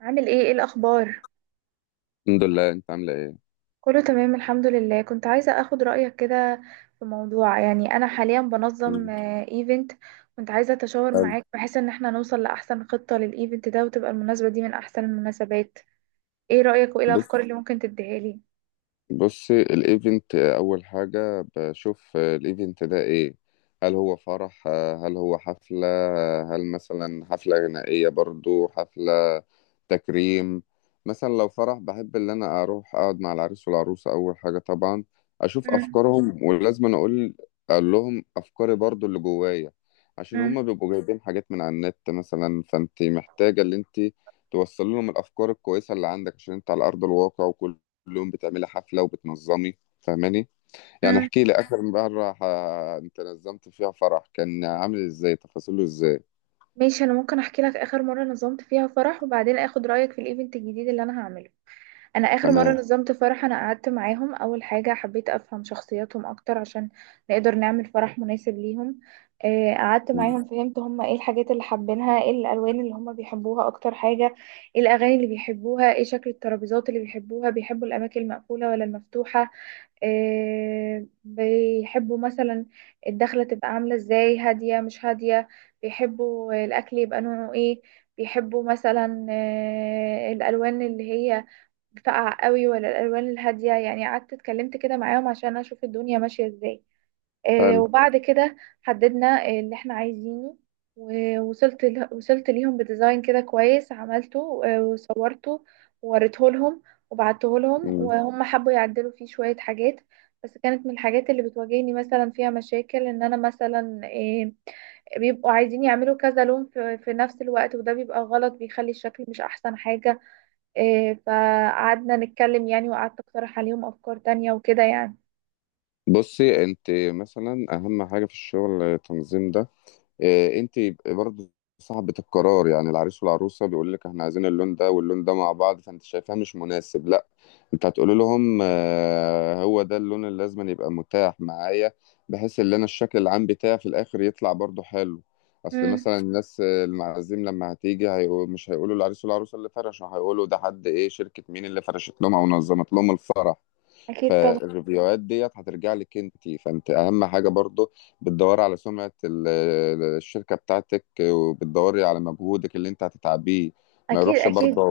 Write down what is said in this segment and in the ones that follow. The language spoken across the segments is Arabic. عامل ايه الاخبار؟ الحمد لله. انت عامله ايه؟ كله تمام، الحمد لله. كنت عايزه اخد رايك كده في موضوع. يعني انا حاليا بنظم مم. ايفنت. كنت عايزه اتشاور حلو. معاك بحيث ان احنا نوصل لاحسن خطه للايفنت ده، وتبقى المناسبه دي من احسن المناسبات. ايه رايك وايه بص الافكار اللي ممكن تديها لي؟ بص، الايفنت اول حاجة بشوف الايفنت ده ايه. هل هو فرح؟ هل هو حفلة؟ هل مثلا حفلة غنائية؟ برضو حفلة تكريم. مثلا لو فرح، بحب ان انا اروح اقعد مع العريس والعروسة اول حاجة طبعا، اشوف مم، افكارهم، ولازم أنا اقول، اقول لهم افكاري برضو اللي جوايا، عشان مم، هما بيبقوا جايبين حاجات من على النت مثلا، فانت محتاجة ان انت توصل لهم الافكار الكويسة اللي عندك، عشان انت على ارض الواقع، وكل يوم بتعملي حفلة وبتنظمي، فاهماني؟ يعني مم. احكي لي آخر مرة انت نظمت فيها فرح، كان عامل ازاي؟ تفاصيله ازاي؟ ماشي، انا ممكن احكي لك اخر مره نظمت فيها فرح، وبعدين اخد رايك في الايفنت الجديد اللي انا هعمله. انا اخر مره تمام. نظمت فرح، انا قعدت معاهم. اول حاجه حبيت افهم شخصياتهم اكتر عشان نقدر نعمل فرح مناسب ليهم. قعدت مم. معاهم، فهمت هم ايه الحاجات اللي حابينها، ايه الالوان اللي هم بيحبوها اكتر حاجه، ايه الاغاني اللي بيحبوها، ايه شكل الترابيزات اللي بيحبوها، بيحبوا الاماكن المقفوله ولا المفتوحه. بيحبوا مثلا الدخله تبقى عامله ازاي، هاديه مش هاديه، بيحبوا الاكل يبقى نوعه ايه، بيحبوا مثلا الالوان اللي هي فقع قوي ولا الالوان الهاديه. يعني قعدت اتكلمت كده معاهم عشان اشوف الدنيا ماشيه ازاي. حلو. وبعد كده حددنا اللي احنا عايزينه، ووصلت وصلت ليهم بديزاين كده كويس عملته وصورته ووريته لهم وبعته لهم، مم. وهم حبوا يعدلوا فيه شويه حاجات. بس كانت من الحاجات اللي بتواجهني مثلا فيها مشاكل ان انا مثلا بيبقوا عايزين يعملوا كذا لون في في نفس الوقت، وده بيبقى غلط، بيخلي الشكل مش احسن حاجه. إيه، فقعدنا نتكلم يعني، وقعدت اقترح عليهم افكار تانية وكده يعني. بصي انت، مثلا اهم حاجة في الشغل التنظيم ده. انت برضو صاحبة القرار، يعني العريس والعروسة بيقول لك احنا عايزين اللون ده واللون ده مع بعض، فانت شايفاه مش مناسب، لا، انت هتقول لهم هو ده اللون اللي لازم أن يبقى متاح معايا، بحيث ان انا الشكل العام بتاعي في الاخر يطلع برضو حلو. اصل امم مثلا الناس المعازيم لما هتيجي هيقول، مش هيقولوا العريس والعروسة اللي فرشوا، هيقولوا ده حد ايه، شركة مين اللي فرشت لهم او نظمت لهم الفرح. اكيد طبعا. فالريفيوهات ديت هترجع لك انت، فانت اهم حاجه برضو بتدوري على سمعه الشركه بتاعتك، وبتدوري على مجهودك اللي انت هتتعبيه. ما اكيد يروحش اكيد. برضه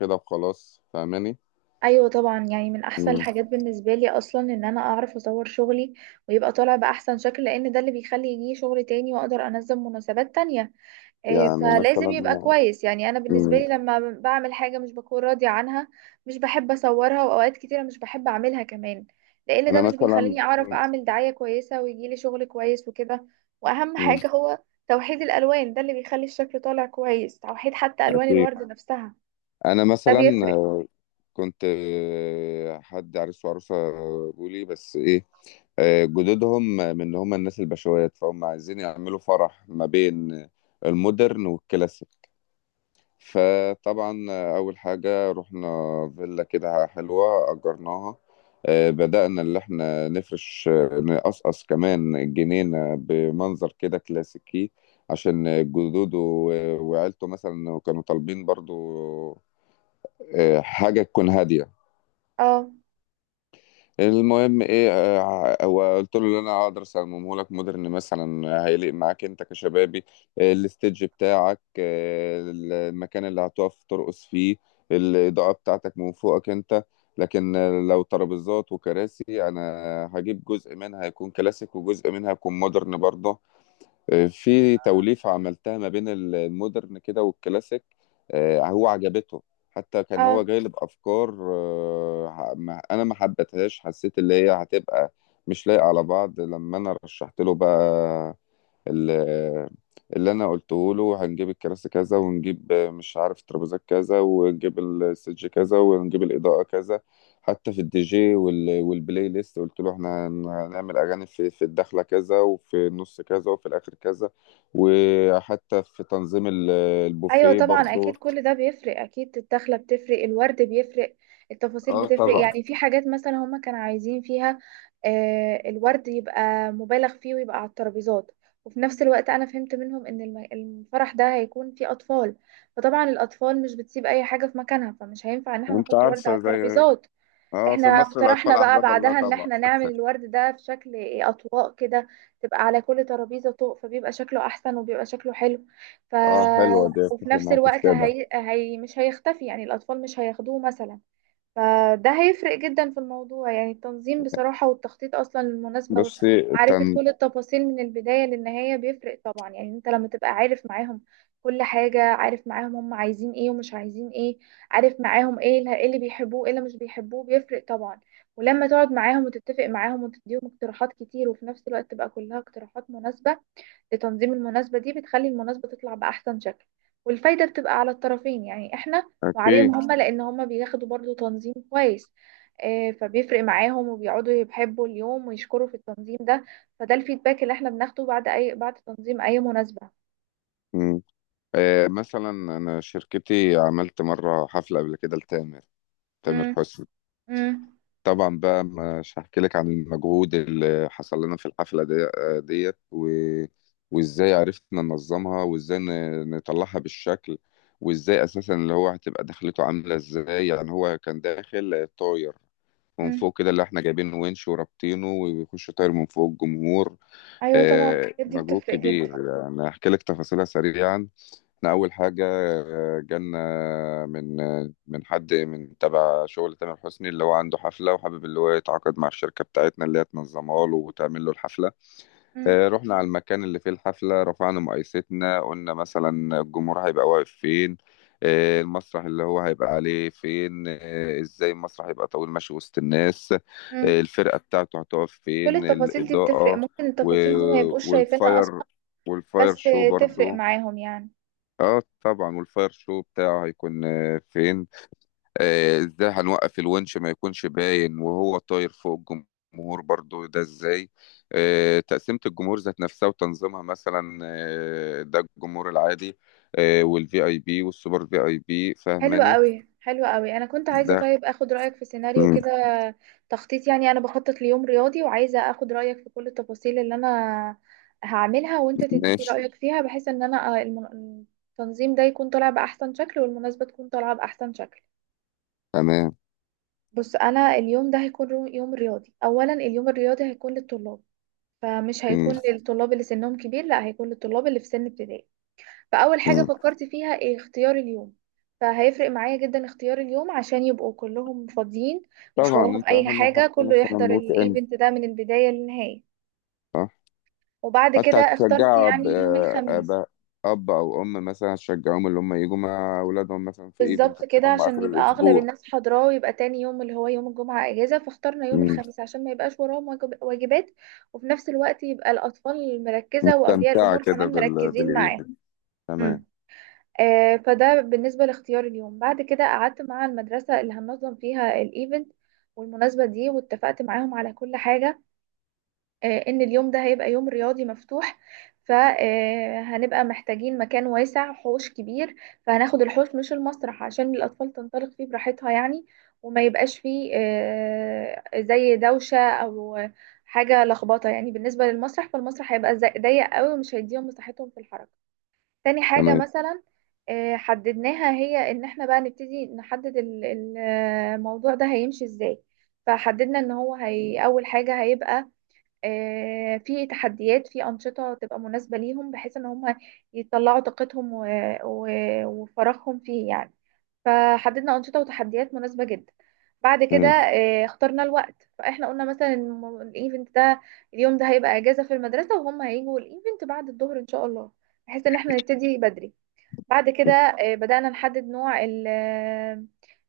كده وخلاص، فاهماني؟ ايوه طبعا، يعني من احسن مم. الحاجات بالنسبه لي اصلا ان انا اعرف اصور شغلي ويبقى طالع باحسن شكل، لان ده اللي بيخلي يجي شغل تاني واقدر انظم مناسبات تانية. إيه، يعني فلازم مثلا، يبقى كويس. يعني انا بالنسبه مم، لي لما بعمل حاجه مش بكون راضيه عنها، مش بحب اصورها، واوقات كتيره مش بحب اعملها كمان، لان ده انا مش مثلا، بيخليني اعرف اعمل دعايه كويسه ويجيلي شغل كويس وكده. واهم مم، حاجه هو توحيد الالوان، ده اللي بيخلي الشكل طالع كويس، توحيد حتى الوان اكيد. الورد نفسها، انا ده مثلا بيفرق. كنت حد عريس وعروسة بيقولي، بس إيه، جدودهم من اللي هم الناس البشوات، فهم عايزين يعملوا فرح ما بين المودرن والكلاسيك. فطبعا أول حاجة رحنا فيلا كده حلوة أجرناها، بدأنا اللي احنا نفرش، نقصقص كمان الجنينة بمنظر كده كلاسيكي، عشان جدوده وعيلته مثلا كانوا طالبين برضو حاجة تكون هادية. اه، المهم ايه، هو قلت له اللي انا هقدر اصممه لك مودرن، مثلا هيليق معاك انت كشبابي. الستيج بتاعك، المكان اللي هتقف ترقص فيه، الاضاءه بتاعتك من فوقك انت، لكن لو ترابيزات وكراسي، انا هجيب جزء منها يكون كلاسيك، وجزء منها يكون مودرن برضه، في توليفة عملتها ما بين المودرن كده والكلاسيك. هو عجبته. حتى كان هو اه. جايلب أفكار أنا ما حبيتهاش، حسيت اللي هي هتبقى مش لايقة على بعض. لما أنا رشحت له بقى، ال- اللي انا قلته له هنجيب الكراسي كذا، ونجيب مش عارف ترابيزات كذا، ونجيب السج كذا، ونجيب الاضاءه كذا. حتى في الدي جي والبلاي ليست، قلت له احنا هنعمل اغاني في الدخله كذا، وفي النص كذا، وفي الاخر كذا. وحتى في تنظيم ايوه البوفيه طبعا، برضو. اكيد كل ده بيفرق. اكيد الدخله بتفرق، الورد بيفرق، التفاصيل اه بتفرق. طبعا. يعني في حاجات مثلا هما كانوا عايزين فيها الورد يبقى مبالغ فيه ويبقى على الترابيزات، وفي نفس الوقت انا فهمت منهم ان الفرح ده هيكون فيه اطفال، فطبعا الاطفال مش بتسيب اي حاجه في مكانها، فمش هينفع ان احنا وانت نحط ورد على عارفه، زي الترابيزات. اه في احنا مصر اقترحنا الاطفال بقى احباب الله بعدها ان طبعا. احنا نعمل الورد ده في شكل اطواق كده، تبقى على كل ترابيزة طوق، فبيبقى شكله احسن وبيبقى شكله حلو. ف اه حلوه دي، وفي اتفق نفس معاك في الوقت كده. هي مش هيختفي، يعني الاطفال مش هياخدوه مثلا، فده هيفرق جدا في الموضوع. يعني التنظيم بصراحة والتخطيط أصلا للمناسبة بصي ومعرفة التن... كل التفاصيل من البداية للنهاية بيفرق طبعا. يعني انت لما تبقى عارف معاهم كل حاجة، عارف معاهم هم عايزين ايه ومش عايزين ايه، عارف معاهم ايه اللي إيه اللي بيحبوه، ايه اللي مش بيحبوه، بيفرق طبعا. ولما تقعد معاهم وتتفق معاهم وتديهم اقتراحات كتير، وفي نفس الوقت تبقى كلها اقتراحات مناسبة لتنظيم المناسبة دي، بتخلي المناسبة تطلع بأحسن شكل. والفايدة بتبقى على الطرفين، يعني احنا وعليهم اكيد. هما، لأن هما بياخدوا برضو تنظيم كويس. فبيفرق معاهم وبيقعدوا يحبوا اليوم ويشكروا في التنظيم ده. فده الفيدباك اللي احنا بناخده بعد أي بعد تنظيم أي مناسبة. مثلا انا شركتي عملت مره حفله قبل كده لتامر، تامر مم. حسني. مم. طبعا بقى مش هحكي لك عن المجهود اللي حصل لنا في الحفله دي وازاي عرفنا ننظمها، وازاي نطلعها بالشكل، وازاي اساسا اللي هو هتبقى دخلته عامله ازاي، يعني هو كان داخل طاير من مم. فوق كده، اللي احنا جايبين ونش ورابطينه ويخش طاير من فوق الجمهور. أيوة طبعا، الحاجات دي مجهود بتفرق جدا. كبير يعني. هحكي لك تفاصيلها سريعا. احنا اول حاجه جالنا من من حد من تبع شغل تامر حسني، اللي هو عنده حفله، وحابب اللي هو يتعاقد مع الشركه بتاعتنا، اللي هي تنظمها له وتعمل له الحفله. مم. رحنا على المكان اللي فيه الحفله، رفعنا مقايستنا، قلنا مثلا الجمهور هيبقى واقف فين، المسرح اللي هو هيبقى عليه فين، ازاي المسرح هيبقى طويل ماشي وسط الناس، مم. الفرقه بتاعته هتقف كل فين، التفاصيل دي بتفرق، الاضاءه ممكن التفاصيل دي ما يبقوش شايفينها والفاير، أصلا، والفاير بس شو تفرق برضو. معاهم يعني. اه طبعا، والفاير شو بتاعه هيكون فين، ازاي هنوقف الونش ما يكونش باين وهو طاير فوق الجمهور برضو، ده ازاي. تقسيمة الجمهور ذات نفسها وتنظيمها، مثلا ده الجمهور العادي، والفي اي بي والسوبر في اي بي، حلوة فاهماني؟ قوي، حلوة قوي. انا كنت عايزة ده طيب اخد رأيك في سيناريو مم، كده، تخطيط يعني. انا بخطط ليوم رياضي، وعايزة اخد رأيك في كل التفاصيل اللي انا هعملها، وانت تديني ماشي. رأيك فيها، بحيث ان انا التنظيم ده يكون طالع بأحسن شكل، والمناسبة تكون طالعة بأحسن شكل. تمام. بص، انا اليوم ده هيكون يوم رياضي. اولا اليوم الرياضي هيكون للطلاب، فمش مم. هيكون للطلاب اللي سنهم كبير، لا، هيكون للطلاب اللي في سن ابتدائي. فأول حاجة مم. فكرت فيها إيه؟ اختيار اليوم. فهيفرق معايا جدا اختيار اليوم، عشان يبقوا كلهم فاضيين، مش طبعا، وراهم انت أي اهم حاجة حاجة، كله مثلا يحضر نوت ان الايفنت ده من البداية للنهاية. وبعد كده حتى اخترت هتشجع يعني يوم الخميس، أب أب أو أم، مثلا هتشجعهم اللي هم يجوا مع أولادهم مثلا في إيفنت، بالظبط اللي كده هم عشان آخر يبقى أغلب الأسبوع. الناس حاضراه، ويبقى تاني يوم اللي هو يوم الجمعة أجازة، فاخترنا يوم مم. الخميس عشان ما يبقاش وراهم واجبات، وفي نفس الوقت يبقى الأطفال مركزة وأولياء استمتع الأمور كده كمان مركزين معاه. بالإيفنت. تمام. فده بالنسبة لاختيار اليوم. بعد كده قعدت مع المدرسة اللي هننظم فيها الايفنت والمناسبة دي، واتفقت معاهم على كل حاجة، ان اليوم ده هيبقى يوم رياضي مفتوح. فهنبقى محتاجين مكان واسع، حوش كبير، فهناخد الحوش مش المسرح عشان الأطفال تنطلق فيه براحتها يعني، وما يبقاش فيه زي دوشة أو حاجة لخبطة يعني. بالنسبة للمسرح، فالمسرح هيبقى ضيق قوي ومش هيديهم مساحتهم في الحركة. تاني حاجة تمام. مثلا حددناها، هي ان احنا بقى نبتدي نحدد الموضوع ده هيمشي ازاي. فحددنا ان هي اول حاجة هيبقى في تحديات، في أنشطة تبقى مناسبة ليهم، بحيث ان هم يطلعوا طاقتهم وفراغهم فيه يعني. فحددنا أنشطة وتحديات مناسبة جدا. بعد كده مم. اخترنا الوقت. فاحنا قلنا مثلا الايفنت ده، اليوم ده هيبقى اجازة في المدرسة، وهم هيجوا الايفنت بعد الظهر ان شاء الله، بحيث ان احنا نبتدي بدري. بعد كده بدأنا نحدد نوع ال- آه،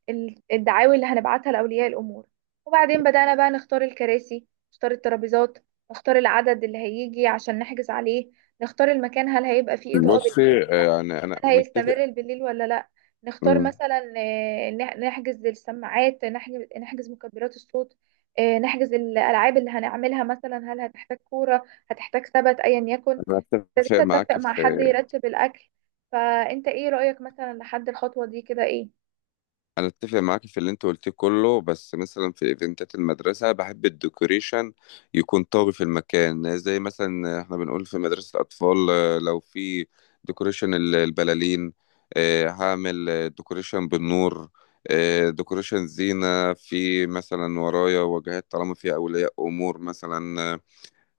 ال- الدعاوي اللي هنبعتها لأولياء الأمور. وبعدين بدأنا بقى نختار الكراسي، نختار الترابيزات، نختار العدد اللي هيجي عشان نحجز عليه، نختار المكان، هل هيبقى فيه إضاءة بالليل بصي، ولا، يعني أنا هل متفق. هيستمر بالليل ولا لا، نختار مم. مثلا نحجز السماعات، نحجز مكبرات الصوت، نحجز الألعاب اللي هنعملها، مثلا هل هتحتاج كورة، هتحتاج ثبت، أيا يكن. أنا متفق ابتديت اتفق معاك مع في، حد يرتب الاكل. فانت ايه رأيك مثلا لحد الخطوة دي كده، ايه؟ انا اتفق معاك في اللي انت قلتيه كله، بس مثلا في ايفنتات المدرسه بحب الديكوريشن يكون طاغي في المكان، زي مثلا احنا بنقول في مدرسه الاطفال لو في ديكوريشن البلالين، هعمل ديكوريشن بالنور، ديكوريشن زينه في، مثلا ورايا واجهات طالما فيها اولياء امور، مثلا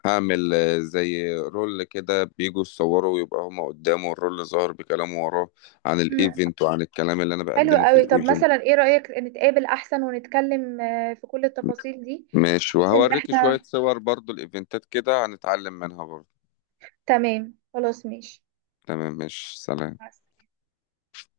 هعمل زي رول كده بيجوا يصوروا، ويبقى هما قدامه الرول ظاهر بكلامه وراه عن مم. الايفنت وعن الكلام اللي انا حلو بقدمه في قوي. طب الايفنت. مثلا ايه رأيك نتقابل احسن ونتكلم في كل التفاصيل دي، ماشي، بحيث ان وهوريكي احنا؟ شوية صور برضو الإيفنتات كده، هنتعلم منها برضو. تمام، خلاص ماشي. تمام، ماشي، سلام. مع السلامة.